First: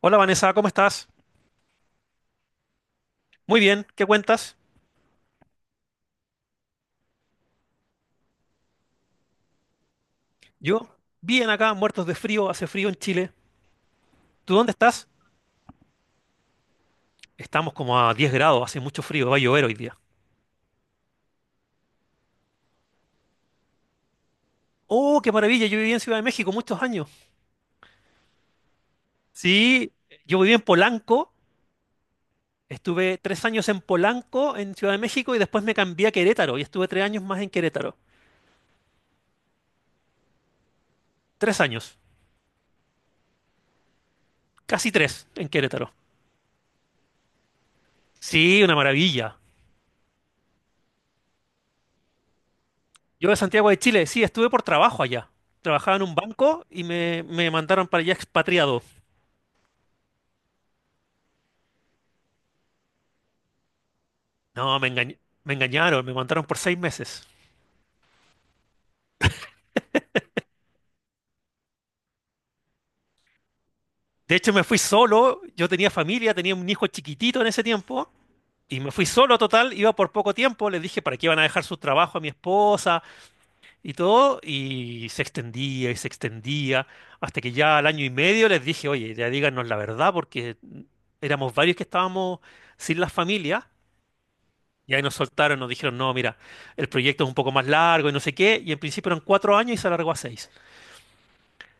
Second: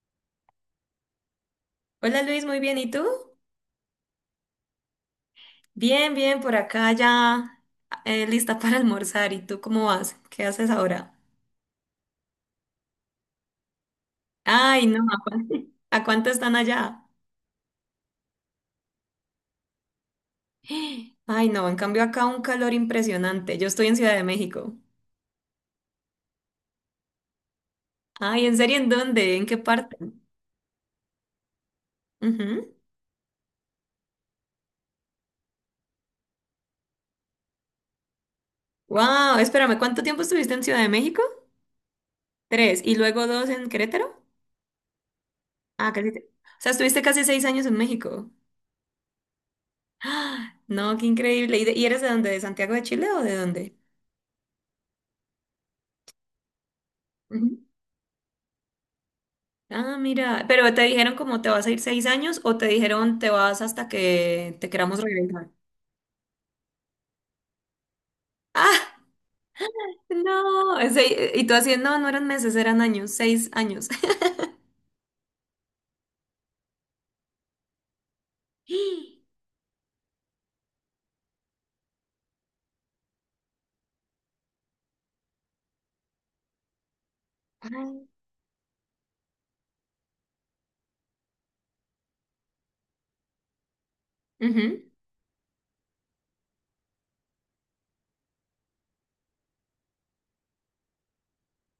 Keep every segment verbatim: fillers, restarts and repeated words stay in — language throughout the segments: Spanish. Hola Vanessa, ¿cómo estás? Hola Luis, muy bien. ¿Y tú? Muy bien, ¿qué cuentas? Bien, bien, por acá ya eh, lista para almorzar. ¿Y tú cómo vas? ¿Qué haces Yo, ahora? bien acá, muertos de frío, hace frío en Chile. ¿Tú dónde Ay, no, estás? ¿a cuánto, a cuánto están allá? Estamos como a diez grados, hace mucho frío, va a llover hoy día. Ay, no, en cambio acá un calor impresionante. Yo estoy en Ciudad de México. Oh, qué maravilla, yo viví en Ciudad de México muchos años. Ay, ¿en serio en dónde? ¿En qué Sí, parte? yo viví en Polanco, estuve tres años en Polanco, en Ciudad de México, y después me cambié a Querétaro y estuve tres años más en Querétaro. Wow, espérame, ¿cuánto tiempo estuviste en Ciudad de México? Tres años, Tres, y luego dos en Querétaro. casi tres en Ah, Querétaro. casi. te- O sea, estuviste casi seis años en México. Sí, una maravilla. ¡Ah! No, qué increíble. ¿Y, de- y eres de dónde? ¿De Santiago de Chile o Yo de de Santiago dónde? de Chile, sí, estuve por trabajo allá. Trabajaba en un banco y me, me mandaron para allá expatriado. Ah, mira, pero te dijeron cómo te vas a ir seis años o te dijeron te vas hasta que te No, me queramos engañ- regresar. me engañaron, me mandaron por seis meses. Ah, no, ese- y tú así, no, no eran meses, eran años, seis años. De hecho, me fui solo, yo tenía familia, tenía un hijo chiquitito en ese tiempo, y me fui solo total, iba por poco tiempo, les dije para qué iban a dejar su trabajo a mi esposa y todo, y se extendía y se extendía, hasta que ya al año y medio les dije, oye, ya díganos la verdad, porque éramos varios que estábamos sin las familias, y ahí nos soltaron, nos dijeron, no, mira, el proyecto es un poco más largo y no sé qué, y en principio eran cuatro años y se alargó a seis.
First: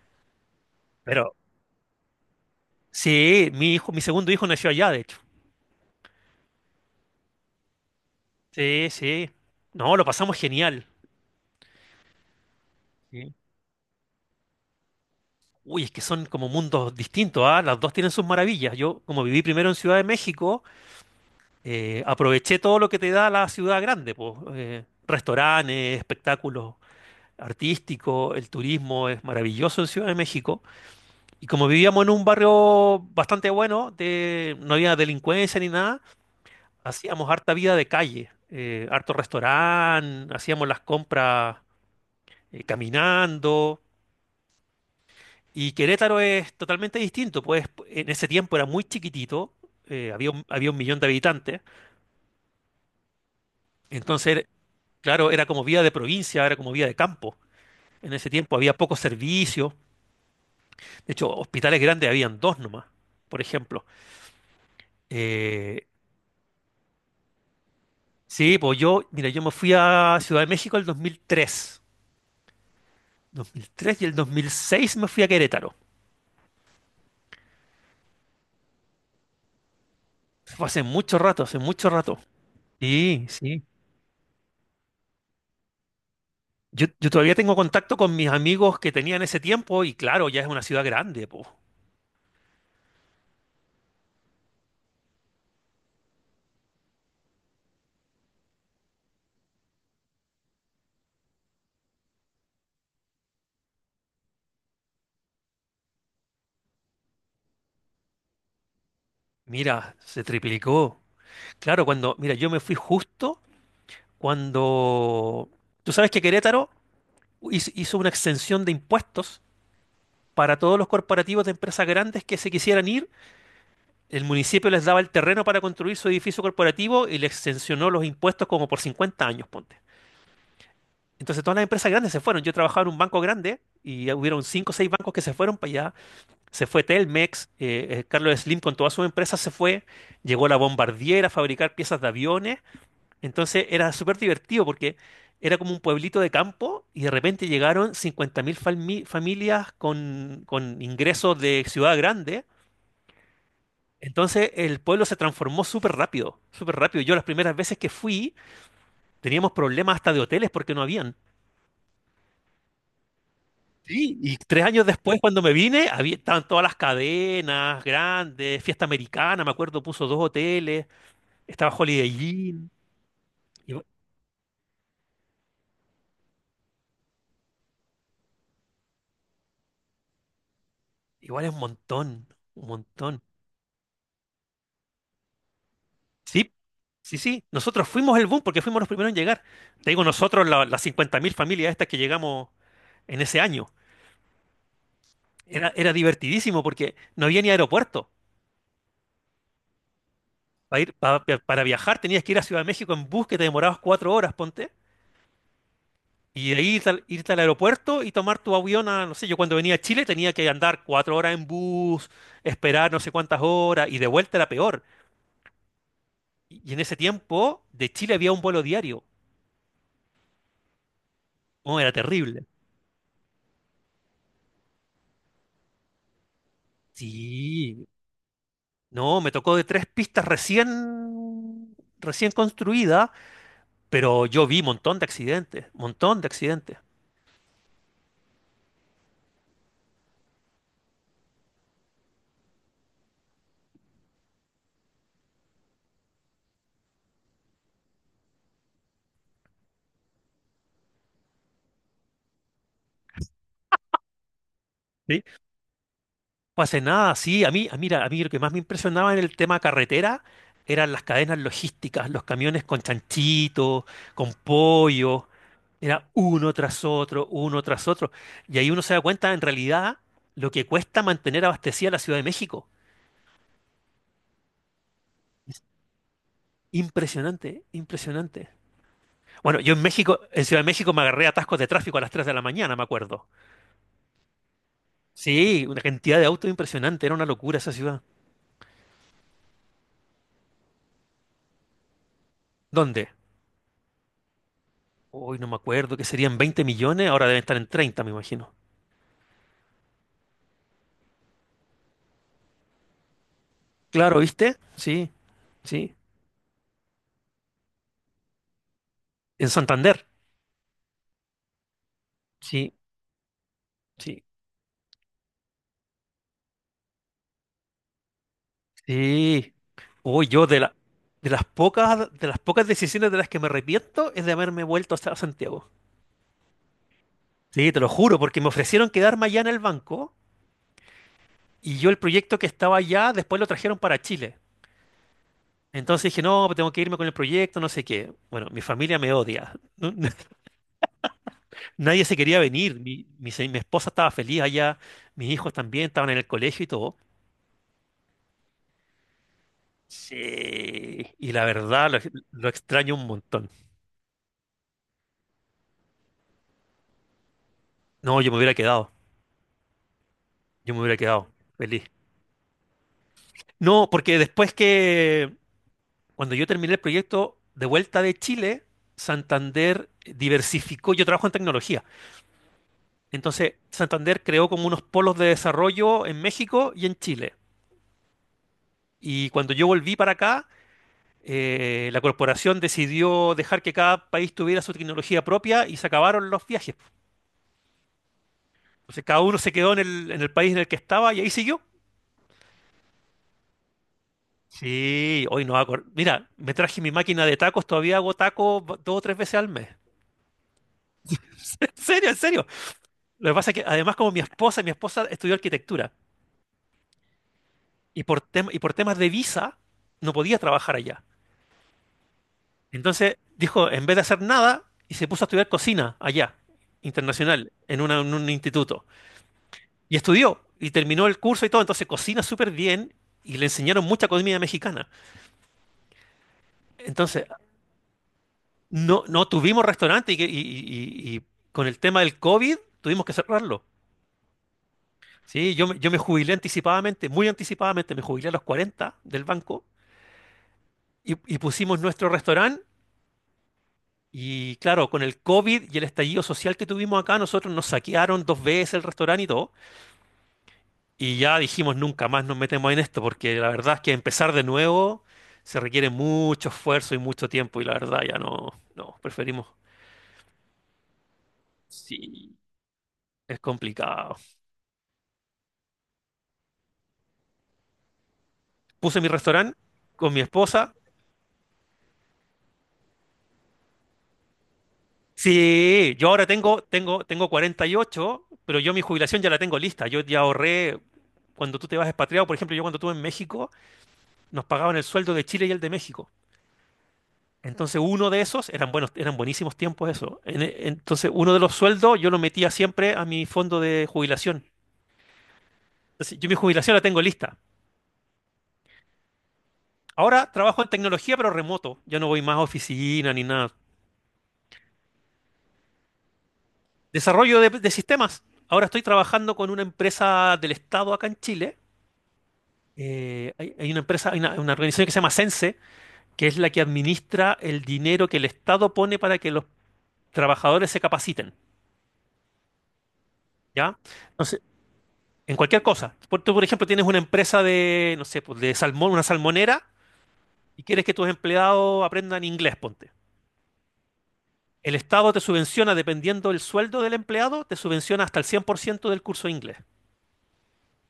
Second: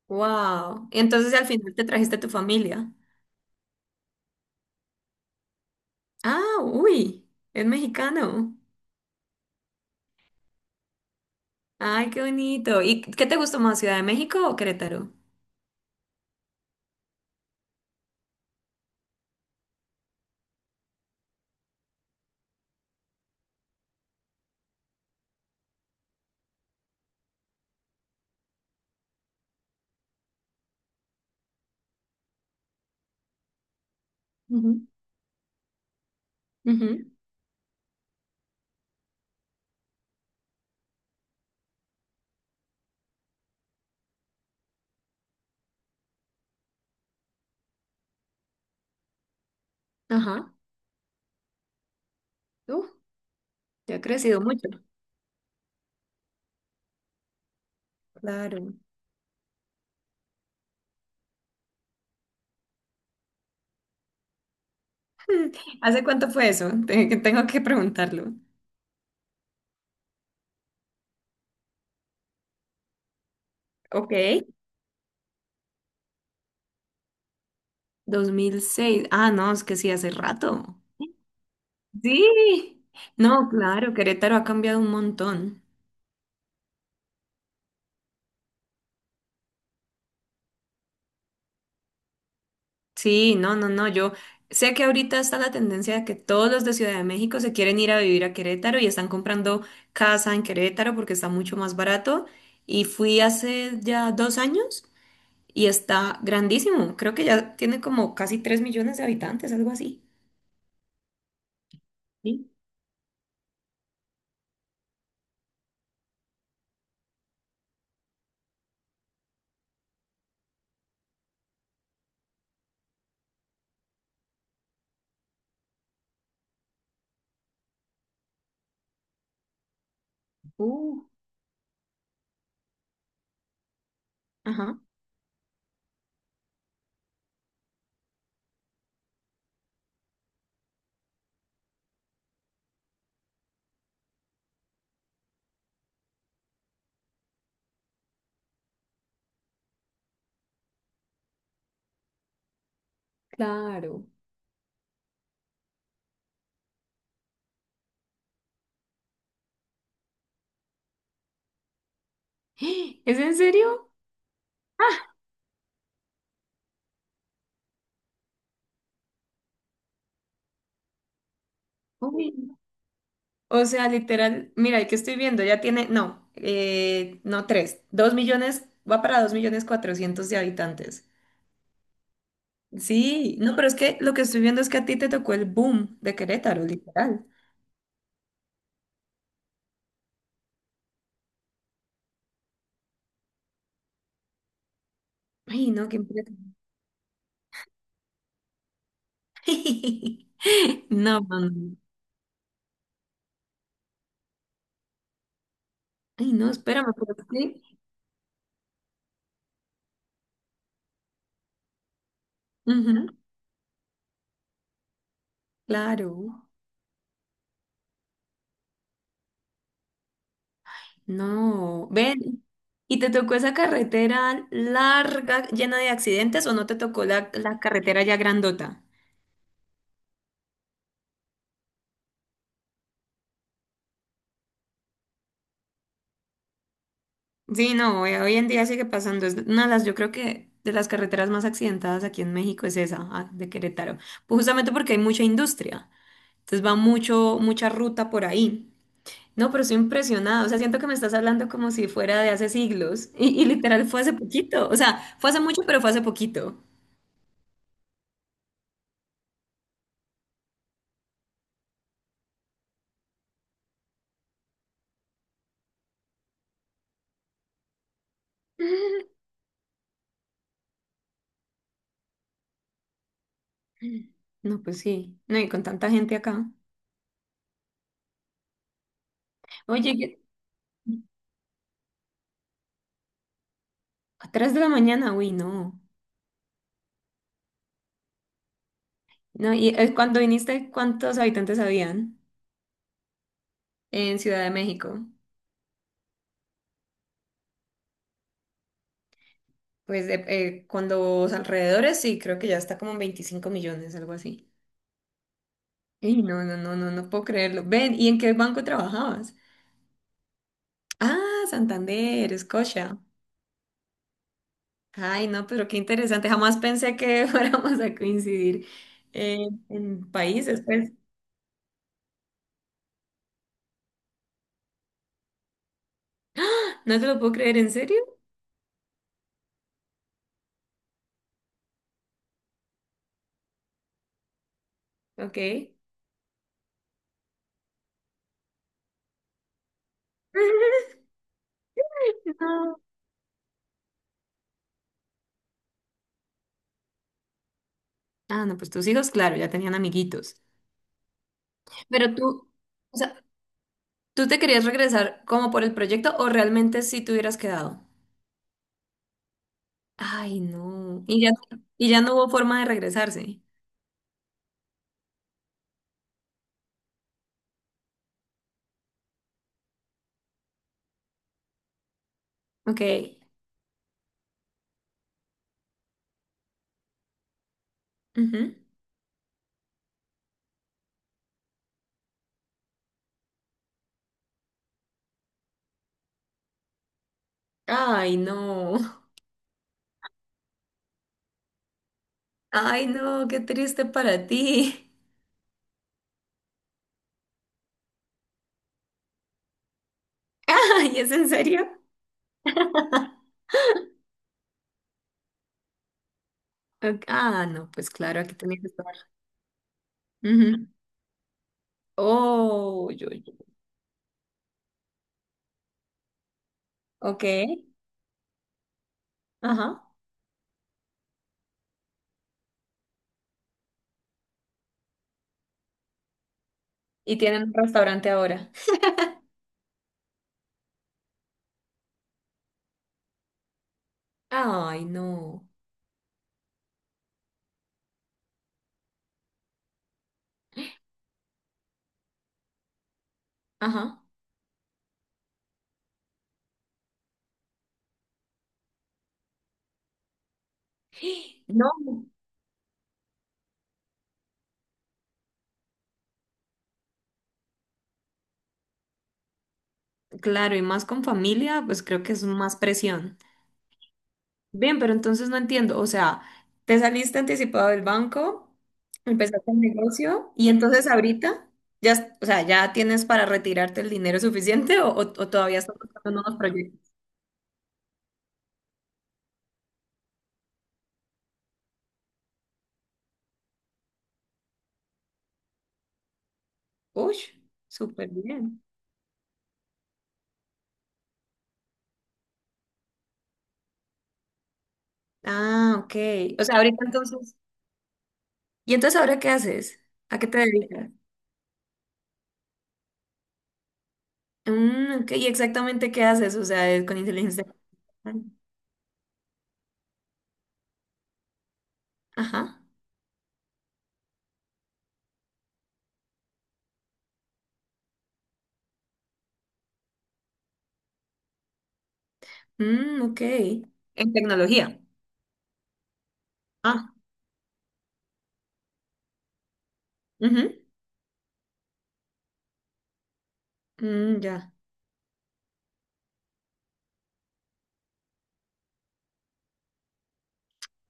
Wow. Pero, Entonces al final te trajiste a tu familia. sí, mi hijo, mi segundo hijo nació allá, de hecho. Ah, uy, es mexicano. Sí, sí. No, lo pasamos genial. Ay, qué bonito. ¿Y qué Sí. te gustó más, Ciudad de México o Querétaro? Uy, es que son como mundos distintos, ¿ah? Las dos tienen sus maravillas. Yo, como viví primero en Ciudad de México, eh, aproveché todo lo que te da la ciudad grande, pues, eh, restaurantes, espectáculos artísticos, el turismo es maravilloso en Ciudad de México. Y como vivíamos en un barrio bastante bueno, de, no Ujú, había delincuencia ni nada, ujú. hacíamos harta vida de calle, eh, harto restaurante, hacíamos las compras, eh, caminando. Y Querétaro es totalmente distinto, pues en ese tiempo era muy chiquitito, eh, había un, Ajá. había un millón de habitantes, Uf, ya ha crecido entonces, mucho. claro, era como vida de provincia, era como vida de campo. En ese tiempo había Claro. pocos servicios, de hecho, hospitales grandes habían dos nomás, por ejemplo. Eh, ¿Hace cuánto fue eso? Te- que tengo que preguntarlo. sí, pues yo, mira, yo me fui a Ciudad de México el dos mil tres, dos mil tres y Ok. el dos mil seis me fui a Querétaro. dos mil seis. Ah, no, es que sí, hace Fue rato. hace mucho rato, hace mucho rato. Sí. Sí, No, sí. claro, Querétaro ha cambiado un montón. Yo, yo todavía tengo contacto con mis amigos que tenía en ese tiempo y claro, ya es una ciudad grande, po. Sí, no, no, no. Yo sé que ahorita está la tendencia de que todos los de Ciudad de México se quieren ir a vivir a Querétaro y están comprando casa en Querétaro porque está mucho más barato. Y fui hace ya dos años y está grandísimo. Creo que ya tiene como casi tres millones de habitantes, algo Mira, así. se triplicó. Claro, cuando, mira, Sí. yo me fui justo cuando. Tú sabes que Querétaro hizo, hizo una exención de impuestos para todos los corporativos de empresas grandes que se quisieran ir. El municipio les daba el terreno para construir su edificio corporativo y les exencionó los impuestos como por cincuenta años, ponte. Uh. Entonces todas las empresas grandes se fueron. Yo trabajaba en un banco grande y hubieron cinco o Ajá. seis bancos que se fueron para allá. Se fue Telmex, eh, eh, Carlos Slim con toda su empresa se fue, llegó la Bombardier a fabricar piezas de aviones, entonces era súper divertido porque era como un pueblito de campo y de repente llegaron cincuenta mil fami- familias con, con ingresos de ciudad grande, Claro. entonces el pueblo se transformó súper rápido, súper rápido. Yo las primeras veces que fui teníamos problemas hasta de hoteles porque no habían. ¿Es en serio? Sí, y tres años después, cuando me vine, había, estaban todas las cadenas grandes, Fiesta Americana, me acuerdo, puso dos hoteles. Estaba Holiday Uy. Inn. O Igu- sea, literal, mira, el que estoy viendo ya tiene, no, eh, no tres, dos millones, va para dos millones cuatrocientos de habitantes. Igual es un montón, un montón. Sí, no, pero es que lo que estoy viendo es que a ti te tocó el boom de Sí, Querétaro, sí, literal. sí. Nosotros fuimos el boom porque fuimos los primeros en llegar. Te digo, nosotros, la- las cincuenta mil familias estas que llegamos en ese año. Ay, Era, no, era qué impresión. divertidísimo porque no había ni aeropuerto. Para ir, No, pa- pa- no, para no. viajar tenías que ir a Ciudad de México en bus que te demorabas cuatro horas, ponte. Ay, Y no, de ahí irte espérame, al, pero es irte al que- aeropuerto y tomar tu avión a, no sé, yo cuando venía a Chile tenía que andar cuatro horas en bus, esperar no ujú, sé cuántas horas y de vuelta era peor. claro, Y en ese tiempo, de Chile había un vuelo diario. Oh, no, era ven. terrible. ¿Y te tocó esa carretera larga, llena de accidentes, o no te tocó la, la Sí. carretera ya grandota? No, me tocó de tres pistas recién, recién construidas, pero yo vi montón de accidentes, montón de accidentes. Sí, no, hoy, hoy en día sigue pasando. Es una de las, yo creo que de las carreteras más accidentadas aquí en México es esa, ah, de Querétaro. Pues justamente porque hay mucha industria. Entonces va mucho, mucha ruta por ahí. No, pero estoy impresionada. O sea, siento que me estás hablando como si fuera de hace siglos. Y, y literal fue hace poquito. O sea, ¿Sí? fue hace mucho, pero fue hace No poquito. hace nada, sí. A mí, a, mira, a mí lo que más me impresionaba en el tema carretera eran las cadenas logísticas, los camiones con chanchitos, con pollo. Era uno tras otro, uno tras otro. Y ahí uno se da cuenta, en realidad, lo que cuesta mantener abastecida la Ciudad de México. No, pues sí. No, y con tanta gente acá. Impresionante, impresionante. Bueno, yo en Oye, México, ¿qué- en Ciudad de México me agarré atascos de tráfico a las tres de la mañana, me acuerdo. a tres de la mañana, uy, Sí, una no. cantidad de autos impresionante, era una locura esa ciudad. No, y eh, cuando viniste, ¿cuántos habitantes habían ¿Dónde? en Ciudad de México? Hoy no me acuerdo, que serían veinte millones, ahora deben estar en treinta, me imagino. Pues de- eh, con los alrededores, sí, creo que ya está como en veinticinco millones, algo Claro, así. ¿viste? Sí, sí. Y no, no, no, no, no puedo creerlo. Ven, ¿y en qué banco trabajabas? En Santander. Ah, Santander, Sí, Escocia. sí, Ay, no, pero qué interesante. Jamás pensé que fuéramos a coincidir eh, sí. en Uy, yo de países, la, pues. de las pocas, de las pocas decisiones de las que me arrepiento es de haberme vuelto hasta Santiago. No te lo puedo creer, ¿en Sí, te lo serio? juro, porque me ofrecieron quedarme allá en el banco. Y yo el proyecto que estaba allá, después lo trajeron para Chile. Ok. Entonces dije, no, pues tengo que irme con el proyecto, no sé qué. Bueno, mi familia me odia. Nadie se quería No. venir. Mi, mi se- mi esposa estaba feliz allá, mis hijos también estaban en el colegio y todo. Ah, no, pues tus hijos, claro, ya tenían amiguitos. Sí. Y la verdad, lo, Pero lo tú, extraño o un sea, montón. ¿tú te querías regresar como por el proyecto o realmente sí te hubieras quedado? No, yo me hubiera quedado. Ay, Yo me hubiera no. Y quedado ya, feliz. y ya no hubo forma de regresarse. No, porque después que, cuando yo terminé el proyecto de vuelta de Chile, Santander diversificó. Yo trabajo en tecnología. Ok. Entonces, Santander creó como unos polos de desarrollo en México y en Chile. Ujú. Y cuando yo volví para acá, eh, la corporación decidió dejar que cada país tuviera su tecnología propia y se acabaron los viajes. Ay, no. Entonces, cada uno se quedó en el, en el país en el que estaba y ahí siguió. Ay, no, qué triste para ti. Sí, hoy no hago. Mira, me traje mi máquina de tacos, todavía hago tacos ba- dos o tres veces al mes. Ay, ¿es en En serio? serio, en serio. Lo que pasa es que además, como mi esposa, mi esposa estudió arquitectura Ok. Ah, no, pues y por, claro, aquí tem- y tenía que por estar. temas de visa no podía Ujú. trabajar allá. Oh, yo, Entonces yo. dijo, en vez de hacer nada, y se puso a estudiar cocina allá, Ok. internacional, en, una- en un instituto. Ajá. Y estudió, y terminó el curso y todo, entonces cocina súper bien, y le enseñaron mucha comida mexicana. Y Entonces, tienen un restaurante ahora. no, no tuvimos restaurante, y, que- y- y- y con el tema del COVID tuvimos que cerrarlo. Ay, no. Sí, yo, me- yo me jubilé anticipadamente, muy anticipadamente, me jubilé a los cuarenta del banco, y, y pusimos nuestro restaurante. Ajá. Y claro, con el COVID y el estallido social que tuvimos acá, nosotros nos saquearon dos veces el restaurante y todo. Y ya dijimos, No. nunca más nos metemos en esto, porque la verdad es que empezar de nuevo se requiere mucho esfuerzo y mucho tiempo, y la verdad ya no, no, preferimos. Claro, y más con familia, pues creo que es Sí. más presión. Es complicado. Bien, pero entonces no entiendo. O sea, te saliste anticipado del banco, Puse mi empezaste restaurante el con mi negocio y esposa. entonces ahorita ya, o sea, ya tienes para retirarte el dinero suficiente o, o- o todavía estás Sí, yo buscando ahora unos tengo, proyectos. tengo, tengo cuarenta y ocho, pero yo mi jubilación ya la tengo lista. Yo ya ahorré, cuando tú te vas expatriado, por ejemplo, yo cuando estuve en México, nos pagaban el sueldo de Chile y el de México. Uy, Entonces uno súper de esos, bien. eran buenos, eran buenísimos tiempos eso. En- e- entonces uno de los sueldos yo lo metía siempre a mi fondo de jubilación. Ah, ok. Entonces, yo mi O sea, jubilación la ahorita tengo lista. entonces. ¿Y entonces ahora qué haces? ¿A qué Ahora te trabajo en dedicas? tecnología pero remoto. Yo no voy más a oficina ni nada. Mm, ok, ¿y exactamente qué haces? O sea, es con Desarrollo inteligencia de, de sistemas. artificial. Ahora estoy trabajando con una empresa del Estado acá en Chile. Ajá. Eh, hay, hay una empresa, hay una, una organización que se llama Sense, que es la que administra el dinero que el Estado pone para que los trabajadores se capaciten. Mm, ok. ¿Ya? En Entonces, tecnología. en cualquier cosa. Por, tú, por ejemplo, tienes Ah, una empresa de, no sé, pues de salmón, una salmonera, ujú. y quieres que tus empleados aprendan inglés, ponte. Mm, ya. El Estado te subvenciona, dependiendo del sueldo del empleado, te subvenciona hasta el cien por ciento del curso de inglés.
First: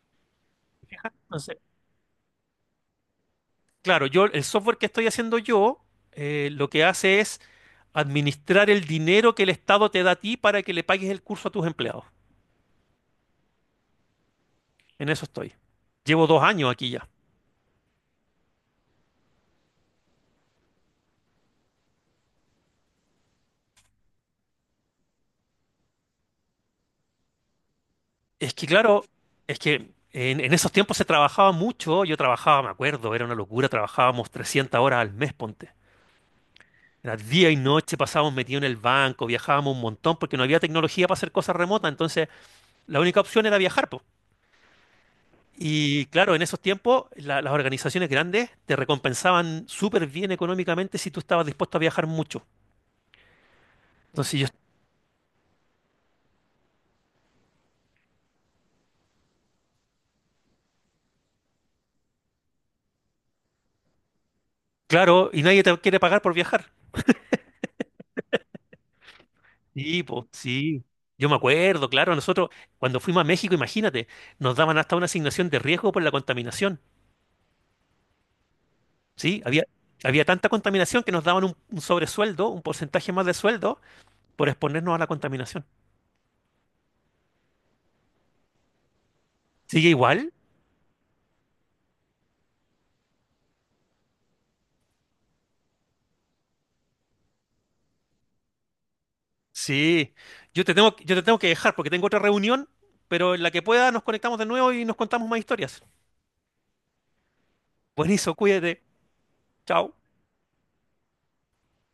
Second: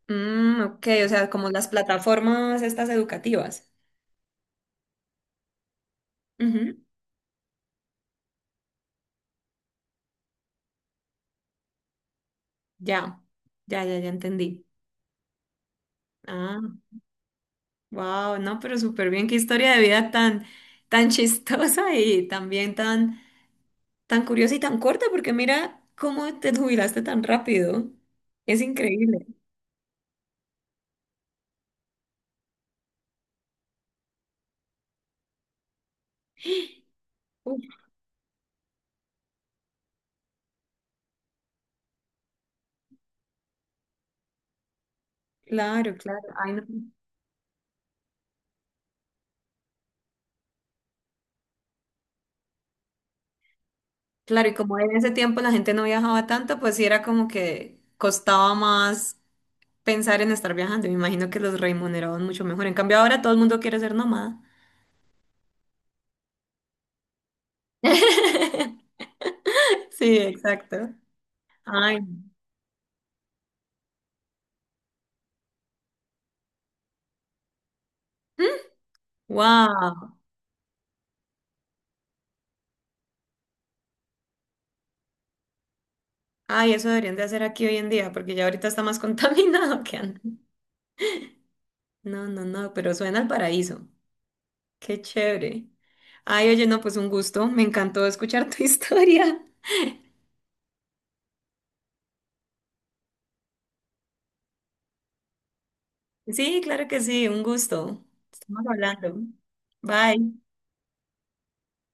Mm, ok, o Fija. sea, como Entonces, las plataformas estas educativas. claro, yo, el software que estoy haciendo yo, eh, lo Ujú, que hace es administrar el dinero que el Estado te da a ti para que le pagues el curso a tus empleados. ya, ya, ya, ya entendí. En eso estoy. Llevo dos años Ah, aquí ya. wow, no, pero súper bien, qué historia de vida tan, tan chistosa y también tan, tan curiosa y tan corta, porque mira cómo te jubilaste tan rápido. Es Es que claro, increíble. es que en, en esos tiempos se trabajaba mucho, yo trabajaba, me acuerdo, era una locura, trabajábamos trescientas horas al mes, ponte. Era día y Uf, noche, pasábamos metidos en el banco, viajábamos un montón porque no había tecnología para hacer cosas remotas, entonces la única opción era viajar, po. claro, Y claro. claro, en Ay, esos no. tiempos la- las organizaciones grandes te recompensaban súper bien económicamente si tú estabas dispuesto a viajar mucho. Entonces yo, Claro, y como en ese tiempo la gente no viajaba tanto, pues sí era como que costaba más pensar en estar viajando. Me imagino que los remuneraban mucho mejor. En cambio, ahora todo el mundo quiere ser nómada. claro, y nadie te quiere pagar por viajar. Sí, Sí, pues, sí. exacto. Yo me acuerdo, Ay, claro, nosotros cuando fuimos a México, imagínate, nos daban hasta una asignación de riesgo por la contaminación. Sí, había, wow. había tanta contaminación que nos daban un, un sobresueldo, un porcentaje más de sueldo por exponernos a la contaminación. Ay, eso deberían de hacer aquí hoy en día, porque ya ahorita está más contaminado ¿Sigue que antes. igual? No, no, no, pero suena al paraíso. Qué chévere. Ay, oye, no, pues un gusto. Me encantó escuchar tu historia. Sí. Yo te tengo, yo te tengo que dejar porque tengo otra reunión, pero en la que pueda nos conectamos de nuevo y nos contamos más historias. Sí, claro que sí, un gusto. Buenísimo, Estamos cuídate. hablando. Chao. Bye.